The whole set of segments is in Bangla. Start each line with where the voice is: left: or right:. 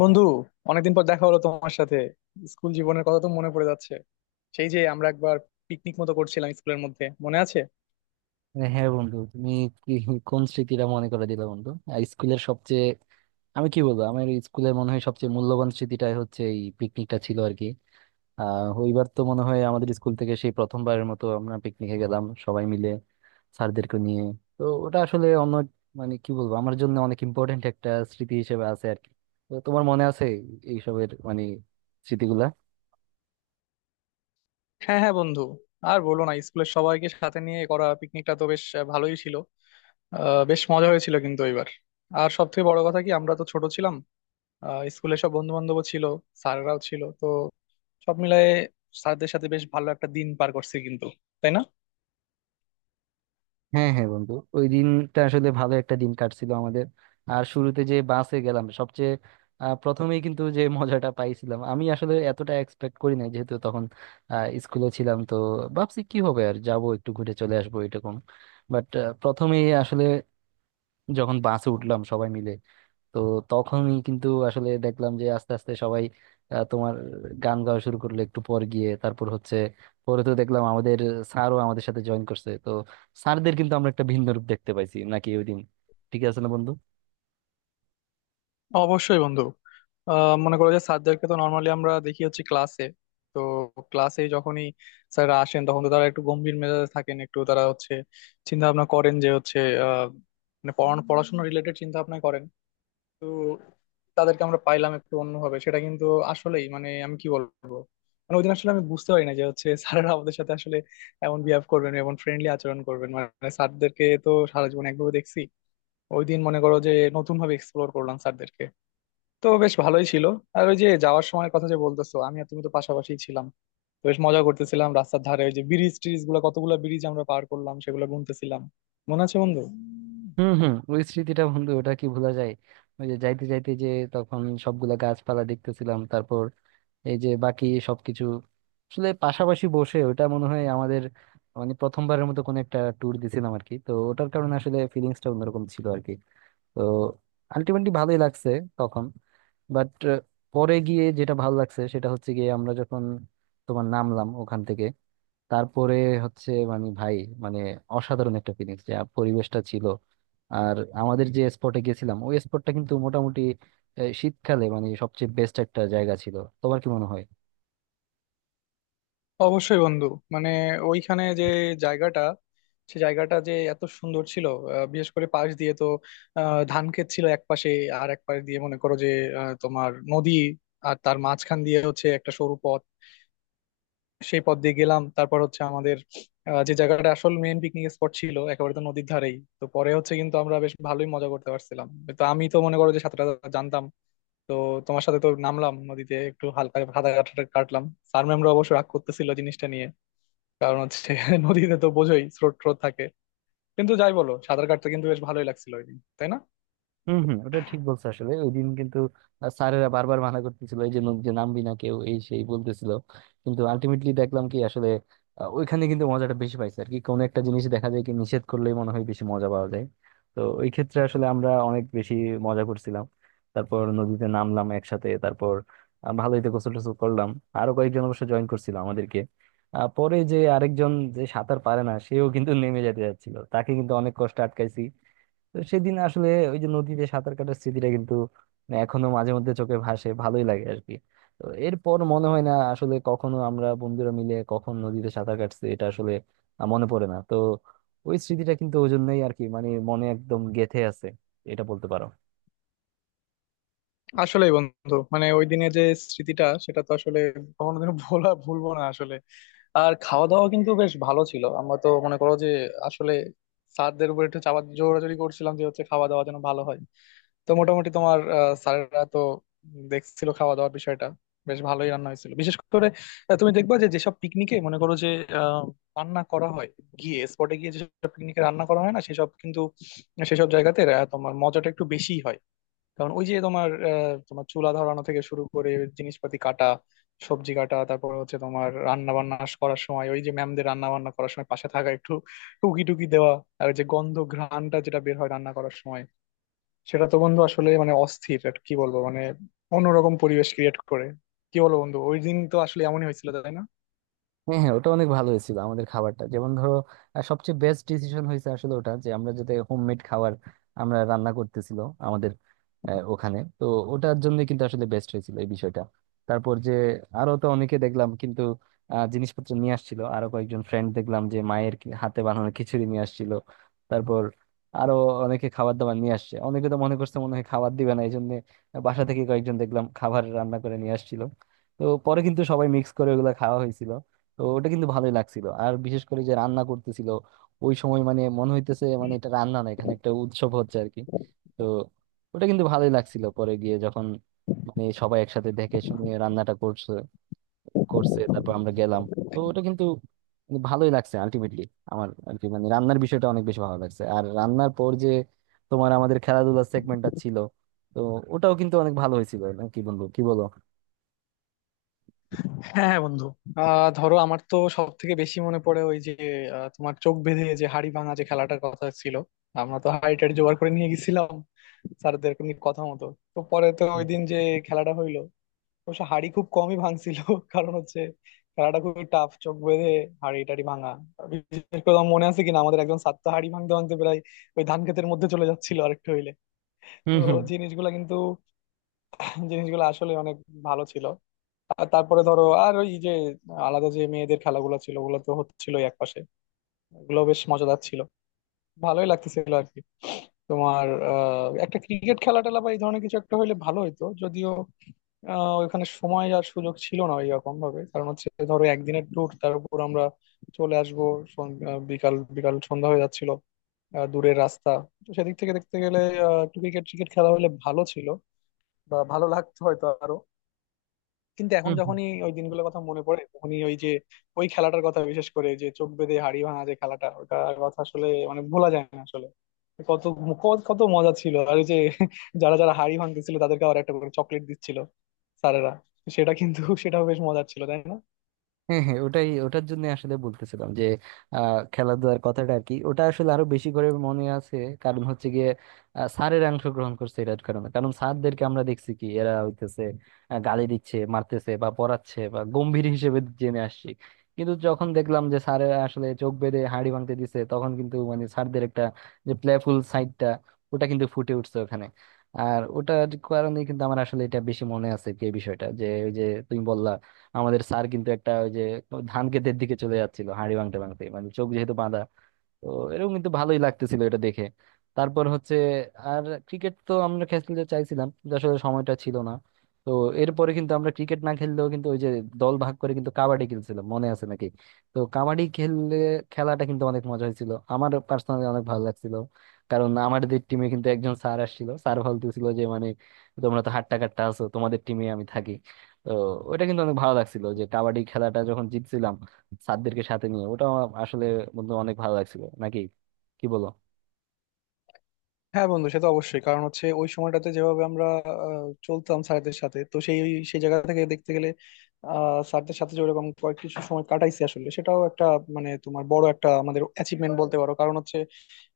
left: বন্ধু, অনেকদিন পর দেখা হলো তোমার সাথে। স্কুল জীবনের কথা তো মনে পড়ে যাচ্ছে। সেই যে আমরা একবার পিকনিক মতো করছিলাম স্কুলের মধ্যে, মনে আছে?
right: হ্যাঁ হ্যাঁ বন্ধু, তুমি কি কোন স্মৃতিটা মনে করে দিলে বন্ধু! আর স্কুলের সবচেয়ে, আমি কি বলবো, আমার স্কুলের মনে হয় সবচেয়ে মূল্যবান স্মৃতিটাই হচ্ছে এই পিকনিকটা ছিল আর কি। ওইবার তো মনে হয় আমাদের স্কুল থেকে সেই প্রথমবারের মতো আমরা পিকনিকে গেলাম সবাই মিলে, স্যারদেরকে নিয়ে। তো ওটা আসলে অন্য, মানে কি বলবো, আমার জন্য অনেক ইম্পর্টেন্ট একটা স্মৃতি হিসেবে আছে আর কি। তো তোমার মনে আছে এইসবের মানে স্মৃতিগুলা?
left: হ্যাঁ হ্যাঁ বন্ধু, আর বলো না, স্কুলের সবাইকে সাথে নিয়ে করা পিকনিকটা তো বেশ ভালোই ছিল। বেশ মজা হয়েছিল কিন্তু এবার। আর সব থেকে বড় কথা কি, আমরা তো ছোট ছিলাম। স্কুলে সব বন্ধু বান্ধবও ছিল, স্যাররাও ছিল তো, সব মিলায়ে স্যারদের সাথে বেশ ভালো একটা দিন পার করছি কিন্তু, তাই না?
right: হ্যাঁ হ্যাঁ বন্ধু, ওই দিনটা আসলে ভালো একটা দিন কাটছিল আমাদের। আর শুরুতে যে বাসে গেলাম সবচেয়ে, প্রথমেই কিন্তু যে মজাটা পাইছিলাম আমি আসলে এতটা এক্সপেক্ট করি নাই, যেহেতু তখন স্কুলে ছিলাম তো। ভাবছি কি হবে, আর যাব একটু ঘুরে চলে আসবো এরকম। বাট প্রথমেই আসলে যখন বাসে উঠলাম সবাই মিলে, তো তখনই কিন্তু আসলে দেখলাম যে আস্তে আস্তে সবাই আহ, তোমার গান গাওয়া শুরু করলো একটু পর গিয়ে। তারপর হচ্ছে পরে তো দেখলাম আমাদের স্যারও আমাদের সাথে জয়েন করছে। তো স্যারদের কিন্তু আমরা একটা ভিন্ন রূপ দেখতে পাইছি নাকি ওই দিন, ঠিক আছে না বন্ধু?
left: অবশ্যই বন্ধু। মনে করো যে স্যারদেরকে তো নর্মালি আমরা দেখি হচ্ছে ক্লাসে। তো ক্লাসে যখনই স্যাররা আসেন তখন তো তারা একটু গম্ভীর মেজাজে থাকেন, একটু তারা হচ্ছে চিন্তা ভাবনা করেন যে হচ্ছে আহ, মানে পড়ানো পড়াশোনা রিলেটেড চিন্তা ভাবনা করেন। তো তাদেরকে আমরা পাইলাম একটু অন্যভাবে, সেটা কিন্তু আসলেই মানে আমি কি বলবো, মানে ওই দিন আসলে আমি বুঝতে পারি না যে হচ্ছে স্যাররা আমাদের সাথে আসলে এমন বিহেভ করবেন, এমন ফ্রেন্ডলি আচরণ করবেন। মানে স্যারদেরকে তো সারা জীবন একভাবে দেখছি, ওই দিন মনে করো যে নতুন ভাবে এক্সপ্লোর করলাম স্যারদেরকে। তো বেশ ভালোই ছিল। আর ওই যে যাওয়ার সময় কথা যে বলতেছো, আমি আর তুমি তো পাশাপাশি ছিলাম, তো বেশ মজা করতেছিলাম রাস্তার ধারে। ওই যে ব্রিজ ট্রিজ গুলো, কতগুলো ব্রিজ আমরা পার করলাম সেগুলো গুনতেছিলাম, মনে আছে বন্ধু?
right: হুম হুম, ওই স্মৃতিটা বন্ধু ওটা কি ভোলা যায়! ওই যে যাইতে যাইতে যে তখন সবগুলা গাছপালা দেখতেছিলাম, তারপর এই যে বাকি সবকিছু, আসলে পাশাপাশি বসে ওটা মনে হয় আমাদের মানে প্রথমবারের মতো কোনো একটা ট্যুর দিছিলাম আর কি। তো ওটার কারণে আসলে ফিলিংসটা অন্যরকম ছিল আর কি। তো আলটিমেটলি ভালোই লাগছে তখন। বাট পরে গিয়ে যেটা ভালো লাগছে সেটা হচ্ছে গিয়ে, আমরা যখন নামলাম ওখান থেকে, তারপরে হচ্ছে, মানে ভাই, মানে অসাধারণ একটা ফিলিংস, যে পরিবেশটা ছিল। আর আমাদের যে স্পটে গেছিলাম ওই স্পটটা কিন্তু মোটামুটি শীতকালে মানে সবচেয়ে বেস্ট একটা জায়গা ছিল। তোমার কি মনে হয়?
left: অবশ্যই বন্ধু, মানে ওইখানে যে জায়গাটা, সে জায়গাটা যে এত সুন্দর ছিল! বিশেষ করে পাশ দিয়ে তো ধান ক্ষেত ছিল এক পাশে, আর এক পাশ দিয়ে মনে করো যে তোমার নদী, আর তার মাঝখান দিয়ে হচ্ছে একটা সরু পথ। সেই পথ দিয়ে গেলাম, তারপর হচ্ছে আমাদের যে জায়গাটা আসল মেইন পিকনিক স্পট ছিল একেবারে তো নদীর ধারেই তো পরে, হচ্ছে কিন্তু আমরা বেশ ভালোই মজা করতে পারছিলাম। তো আমি তো মনে করো যে সাঁতার টাতার জানতাম, তো তোমার সাথে তো নামলাম নদীতে, একটু হালকা সাঁতার কাটা কাটলাম। স্যার ম্যামরা অবশ্য রাগ করতেছিল জিনিসটা নিয়ে, কারণ হচ্ছে নদীতে তো বোঝোই স্রোত ট্রোত থাকে। কিন্তু যাই বলো, সাঁতার কাটতে কিন্তু বেশ ভালোই লাগছিল ওই দিন, তাই না?
right: হম হম, ওটা ঠিক বলছো। আসলে ওই দিন কিন্তু স্যারেরা বারবার মানা করতেছিল, এই যে যে নামবি না কেউ, এই সেই বলতেছিল। কিন্তু আলটিমেটলি দেখলাম কি আসলে ওইখানে কিন্তু মজাটা বেশি পাইছে আর কি। কোনো একটা জিনিস দেখা যায় কি, নিষেধ করলেই মনে হয় বেশি মজা পাওয়া যায়। তো ওই ক্ষেত্রে আসলে আমরা অনেক বেশি মজা করছিলাম। তারপর নদীতে নামলাম একসাথে, তারপর ভালোই তো গোসল টোসল করলাম। আরো কয়েকজন অবশ্য জয়েন করছিল আমাদেরকে। পরে যে আরেকজন যে সাঁতার পারে না, সেও কিন্তু নেমে যেতে যাচ্ছিল, তাকে কিন্তু অনেক কষ্ট আটকাইছি। তো সেদিন আসলে ওই যে নদীতে সাঁতার কাটার স্মৃতিটা কিন্তু, মানে এখনো মাঝে মধ্যে চোখে ভাসে, ভালোই লাগে আর কি। তো এরপর মনে হয় না আসলে কখনো আমরা বন্ধুরা মিলে কখন নদীতে সাঁতার কাটছি, এটা আসলে মনে পড়ে না তো। ওই স্মৃতিটা কিন্তু ওই জন্যই আর কি, মানে মনে একদম গেঁথে আছে, এটা বলতে পারো।
left: আসলেই বন্ধু, মানে ওই দিনে যে স্মৃতিটা, সেটা তো আসলে কখনোদিনও ভোলা ভুলবো না আসলে। আর খাওয়া দাওয়া কিন্তু বেশ ভালো ছিল। আমরা তো মনে করো যে আসলে স্যারদের উপর একটু চাপা জোরাজোরি করছিলাম যে হচ্ছে খাওয়া দাওয়া যেন ভালো হয়। তো মোটামুটি তোমার স্যারেরা তো দেখছিল খাওয়া দাওয়ার বিষয়টা, বেশ ভালোই রান্না হয়েছিল। বিশেষ করে তুমি দেখবা যে যেসব পিকনিকে মনে করো যে আহ, রান্না করা হয়, গিয়ে স্পটে গিয়ে, যেসব পিকনিকে রান্না করা হয় না সেসব কিন্তু, সেসব জায়গাতে তোমার মজাটা একটু বেশি হয়। কারণ ওই যে তোমার তোমার চুলা ধরানো থেকে শুরু করে জিনিসপাতি কাটা, সবজি কাটা, তারপর হচ্ছে তোমার রান্না বান্না করার সময়, ওই যে ম্যামদের রান্না বান্না করার সময় পাশে থাকা, একটু টুকি টুকি দেওয়া, আর ওই যে গন্ধ ঘ্রাণটা যেটা বের হয় রান্না করার সময়, সেটা তো বন্ধু আসলে মানে অস্থির, আর কি বলবো, মানে অন্যরকম পরিবেশ ক্রিয়েট করে। কি বলবো বন্ধু, ওই দিন তো আসলে এমনই হয়েছিল, তাই না?
right: হ্যাঁ হ্যাঁ, ওটা অনেক ভালো হয়েছিল আমাদের খাবারটা, যেমন ধরো সবচেয়ে বেস্ট ডিসিশন হয়েছে আসলে ওটা, যে আমরা যাতে হোমমেড খাবার আমরা রান্না করতেছিল আমাদের ওখানে তো। ওটার জন্য কিন্তু আসলে বেস্ট হয়েছিল এই বিষয়টা। তারপর যে আরো তো অনেকে দেখলাম কিন্তু জিনিসপত্র নিয়ে আসছিল, আরো কয়েকজন ফ্রেন্ড দেখলাম যে মায়ের হাতে বানানো খিচুড়ি নিয়ে আসছিল। তারপর আরো অনেকে খাবার দাবার নিয়ে আসছে। অনেকে তো মনে করছে মনে হয় খাবার দিবে না, এই জন্য বাসা থেকে কয়েকজন দেখলাম খাবার রান্না করে নিয়ে আসছিল। তো পরে কিন্তু সবাই মিক্স করে ওগুলা খাওয়া হয়েছিল। তো ওটা কিন্তু ভালোই লাগছিল। আর বিশেষ করে যে রান্না করতেছিল ওই সময়, মানে মনে হইতেছে মানে এটা রান্না না, এখানে একটা উৎসব হচ্ছে আর কি। তো ওটা কিন্তু ভালোই লাগছিল পরে গিয়ে যখন মানে সবাই একসাথে দেখে শুনে রান্নাটা করছে করছে তারপর আমরা গেলাম। তো ওটা কিন্তু মানে ভালোই লাগছে আলটিমেটলি আমার আর কি। মানে রান্নার বিষয়টা অনেক বেশি ভালো লাগছে। আর রান্নার পর যে আমাদের খেলাধুলার সেগমেন্টটা ছিল, তো ওটাও কিন্তু অনেক ভালো হয়েছিল না কি বন্ধু, কি বলো?
left: হ্যাঁ হ্যাঁ বন্ধু। আহ, ধরো আমার তো সব থেকে বেশি মনে পড়ে ওই যে তোমার চোখ বেঁধে যে হাড়ি ভাঙা যে খেলাটার কথা ছিল। আমরা তো হাড়ি টাড়ি জোগাড় করে নিয়ে গেছিলাম স্যারদের এমনি কথা মতো। তো পরে তো ওই দিন যে খেলাটা হইলো, অবশ্য হাড়ি খুব কমই ভাঙছিল কারণ হচ্ছে খেলাটা খুবই টাফ, চোখ বেঁধে হাড়ি টাড়ি ভাঙা। বিশেষ করে আমার মনে আছে কিনা, আমাদের একজন ছাত্র হাড়ি ভাঙতে ভাঙতে প্রায় ওই ধান ক্ষেতের মধ্যে চলে যাচ্ছিল আরেকটু হইলে। তো
right: হুম
left: জিনিসগুলা কিন্তু, জিনিসগুলো আসলে অনেক ভালো ছিল। আর তারপরে ধরো, আর ওই যে আলাদা যে মেয়েদের খেলাগুলো ছিল ওগুলো তো হচ্ছিল একপাশে, ওগুলো বেশ মজাদার ছিল, ভালোই লাগতেছিল আর কি। তোমার একটা ক্রিকেট খেলা টেলা বা এই ধরনের কিছু একটা হইলে ভালো হইতো, যদিও ওইখানে সময় আর সুযোগ ছিল না এরকম ভাবে। কারণ হচ্ছে ধরো একদিনের ট্যুর, তার উপর আমরা চলে আসবো, বিকাল বিকাল সন্ধ্যা হয়ে যাচ্ছিল, দূরের রাস্তা। তো সেদিক থেকে দেখতে গেলে একটু ক্রিকেট ক্রিকেট খেলা হলে ভালো ছিল, বা ভালো লাগতো হয়তো আরো। কিন্তু এখন
right: হুম,
left: যখনই ওই দিনগুলোর কথা মনে পড়ে, তখনই ওই যে ওই খেলাটার কথা, বিশেষ করে যে চোখ বেঁধে হাড়ি ভাঙা যে খেলাটা, ওটার কথা আসলে মানে ভোলা যায় না আসলে। কত কত কত মজা ছিল! আর ওই যে যারা যারা হাড়ি ভাঙতেছিল তাদেরকে আবার একটা করে চকলেট দিচ্ছিল স্যারেরা, সেটা কিন্তু সেটাও বেশ মজার ছিল, তাই না?
right: হ্যাঁ হ্যাঁ, ওটাই ওটার জন্য আসলে বলতেছিলাম যে খেলাধুলার কথাটা আর কি, ওটা আসলে আরো বেশি করে মনে আছে। কারণ হচ্ছে গিয়ে স্যারের অংশগ্রহণ করছে এটার কারণে। কারণ স্যারদেরকে আমরা দেখছি কি, এরা হইতেছে গালি দিচ্ছে, মারতেছে বা পড়াচ্ছে বা গম্ভীর হিসেবে জেনে আসছি। কিন্তু যখন দেখলাম যে স্যারেরা আসলে চোখ বেঁধে হাঁড়ি ভাঙতে দিছে, তখন কিন্তু মানে স্যারদের একটা যে প্লেফুল সাইডটা ওটা কিন্তু ফুটে উঠছে ওখানে। আর ওটার কারণে কিন্তু আমার আসলে এটা বেশি মনে আছে এই বিষয়টা, যে ওই যে তুমি বললা আমাদের স্যার কিন্তু একটা ওই যে ধান ক্ষেতের দিকে চলে যাচ্ছিল হাঁড়ি ভাঙতে ভাঙতে, মানে চোখ যেহেতু বাঁধা। তো এরকম কিন্তু ভালোই লাগতেছিল এটা দেখে। তারপর হচ্ছে আর ক্রিকেট তো আমরা খেলতে চাইছিলাম, কিন্তু আসলে সময়টা ছিল না। তো এরপরে কিন্তু আমরা ক্রিকেট না খেললেও কিন্তু ওই যে দল ভাগ করে কিন্তু কাবাডি খেলছিলাম, মনে আছে নাকি? তো কাবাডি খেললে, খেলাটা কিন্তু অনেক মজা হয়েছিল, আমার পার্সোনালি অনেক ভালো লাগছিল। কারণ আমাদের টিমে কিন্তু একজন স্যার আসছিল, স্যার বলতেছিল যে মানে তোমরা তো হাট্টা কাট্টা আছো, তোমাদের টিমে আমি থাকি। তো ওইটা কিন্তু অনেক ভালো লাগছিল যে কাবাডি খেলাটা যখন জিতছিলাম স্যারদেরকে সাথে নিয়ে। ওটা আমার আসলে বন্ধু অনেক ভালো লাগছিল নাকি, কি বলো?
left: হ্যাঁ বন্ধু, সে তো অবশ্যই। কারণ হচ্ছে ওই সময়টাতে যেভাবে আমরা চলতাম স্যারদের সাথে, তো সেই সেই জায়গা থেকে দেখতে গেলে আহ, স্যারদের সাথে যে ওরকম কয়েক কিছু সময় কাটাইছি আসলে, সেটাও একটা মানে তোমার বড় একটা আমাদের অ্যাচিভমেন্ট বলতে পারো। কারণ হচ্ছে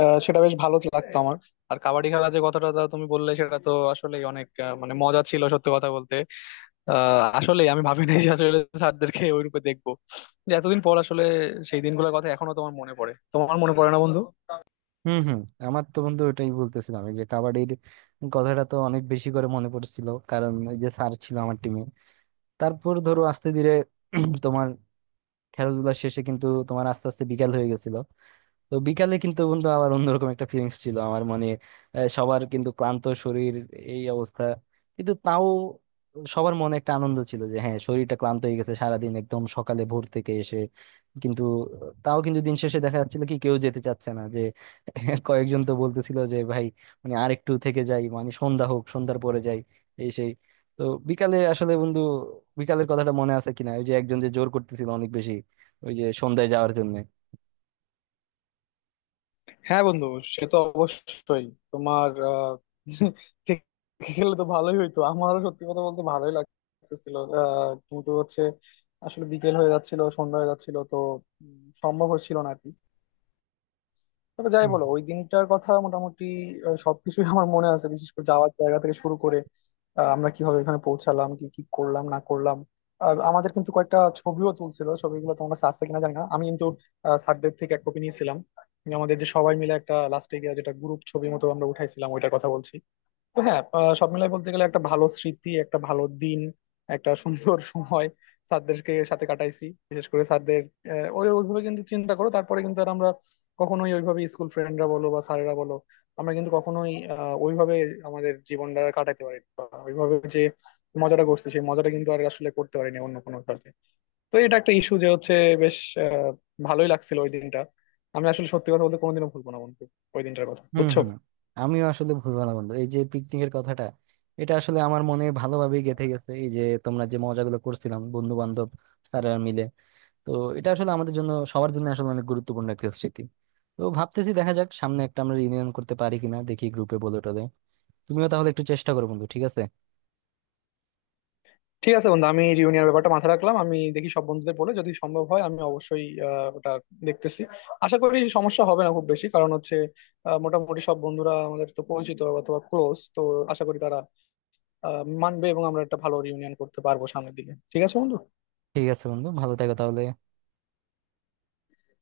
left: সেটা বেশ ভালো লাগতো আমার। আর কাবাডি খেলা যে কথাটা তা তুমি বললে, সেটা তো আসলে অনেক আহ, মানে মজা ছিল সত্যি কথা বলতে। আহ আসলে আমি ভাবি নাই যে আসলে স্যারদেরকে ওই রূপে দেখবো। যে এতদিন পর আসলে সেই দিনগুলোর কথা এখনো তোমার মনে পড়ে, তোমার মনে পড়ে না বন্ধু?
right: হুম হুম, আমার তো বন্ধু ওটাই বলতেছিলাম এই যে কাবাডির কথাটা তো অনেক বেশি করে মনে পড়ছিল, কারণ ওই যে স্যার ছিল আমার টিমে। তারপর ধরো আস্তে ধীরে তোমার খেলাধুলা শেষে কিন্তু আস্তে আস্তে বিকাল হয়ে গেছিল। তো বিকালে কিন্তু বন্ধু আবার অন্যরকম একটা ফিলিংস ছিল আমার, মানে সবার কিন্তু ক্লান্ত শরীর, এই অবস্থা। কিন্তু তাও সবার মনে একটা আনন্দ ছিল, যে হ্যাঁ শরীরটা ক্লান্ত হয়ে গেছে সারাদিন একদম সকালে ভোর থেকে এসে, কিন্তু তাও কিন্তু দিন শেষে দেখা যাচ্ছিল কি কেউ যেতে চাচ্ছে না যে। কয়েকজন তো বলতেছিল যে ভাই, মানে আর একটু থেকে যাই, মানে সন্ধ্যা হোক, সন্ধ্যার পরে যাই, এই সেই। তো বিকালে আসলে বন্ধু বিকালের কথাটা মনে আছে কিনা, ওই যে একজন যে জোর করতেছিল অনেক বেশি ওই যে সন্ধ্যায় যাওয়ার জন্য?
left: হ্যাঁ বন্ধু, সে তো অবশ্যই। তোমার আহ, থেকে খেলে তো ভালোই হইতো, আমারও সত্যি কথা বলতে ভালোই লাগতেছিল। আহ, কিন্তু হচ্ছে আসলে বিকেল হয়ে যাচ্ছিল, সন্ধ্যা হয়ে যাচ্ছিল, তো উম, সম্ভব হচ্ছিল না আর কি। তবে যাই বলো, ওই দিনটার কথা মোটামুটি সবকিছুই আমার মনে আছে। বিশেষ করে যাওয়ার জায়গা থেকে শুরু করে আমরা কিভাবে এখানে পৌঁছালাম, কি কি করলাম না করলাম। আর আমাদের কিন্তু কয়েকটা ছবিও তুলছিল, ছবিগুলো তোমার কাছে আছে কিনা জানি না, আমি কিন্তু স্যারদের থেকে এক কপি নিয়েছিলাম, আমাদের যে সবাই মিলে একটা লাস্টে গিয়ে যেটা গ্রুপ ছবির মতো আমরা উঠাইছিলাম, ওইটার কথা বলছি। তো হ্যাঁ, সব মিলাই বলতে গেলে একটা ভালো স্মৃতি, একটা ভালো দিন, একটা সুন্দর সময় স্যারদেরকে সাথে কাটাইছি। বিশেষ করে স্যারদের ওই ওইভাবে কিন্তু চিন্তা করো, তারপরে কিন্তু আর আমরা কখনোই ওইভাবে স্কুল ফ্রেন্ডরা বলো বা স্যারেরা বলো, আমরা কিন্তু কখনোই ওইভাবে আমাদের জীবনটা কাটাতে পারি বা ওইভাবে যে মজাটা করছি সেই মজাটা কিন্তু আর আসলে করতে পারিনি অন্য কোনো কাজে। তো এটা একটা ইস্যু যে হচ্ছে বেশ আহ, ভালোই লাগছিল ওই দিনটা। আমি আসলে সত্যি কথা বলতে কোনোদিনও ভুলবো না বন্ধু ওই দিনটার কথা,
right: হম
left: বুঝছো?
right: হম, আমিও আসলে ভুলবো না বন্ধু এই যে পিকনিকের কথাটা, এটা আসলে আমার মনে ভালোভাবেই গেঁথে গেছে। এই যে তোমরা যে মজাগুলো করছিলাম বন্ধু বান্ধব স্যাররা মিলে, তো এটা আসলে আমাদের জন্য, সবার জন্য আসলে অনেক গুরুত্বপূর্ণ একটা স্মৃতি। তো ভাবতেছি দেখা যাক সামনে একটা আমরা রিউনিয়ন করতে পারি কিনা, দেখি গ্রুপে বলে টলে। তুমিও তাহলে একটু চেষ্টা করো বন্ধু, ঠিক আছে?
left: ঠিক আছে বন্ধু, আমি রিউনিয়নের ব্যাপারটা মাথায় রাখলাম। আমি দেখি সব বন্ধুদের বলে, যদি সম্ভব হয় আমি অবশ্যই ওটা দেখতেছি। আশা করি সমস্যা হবে না খুব বেশি, কারণ হচ্ছে মোটামুটি সব বন্ধুরা আমাদের তো পরিচিত অথবা ক্লোজ। তো আশা করি তারা মানবে এবং আমরা একটা ভালো রিউনিয়ন করতে পারবো সামনের দিকে। ঠিক আছে বন্ধু।
right: ঠিক আছে বন্ধু, ভালো থেকো তাহলে।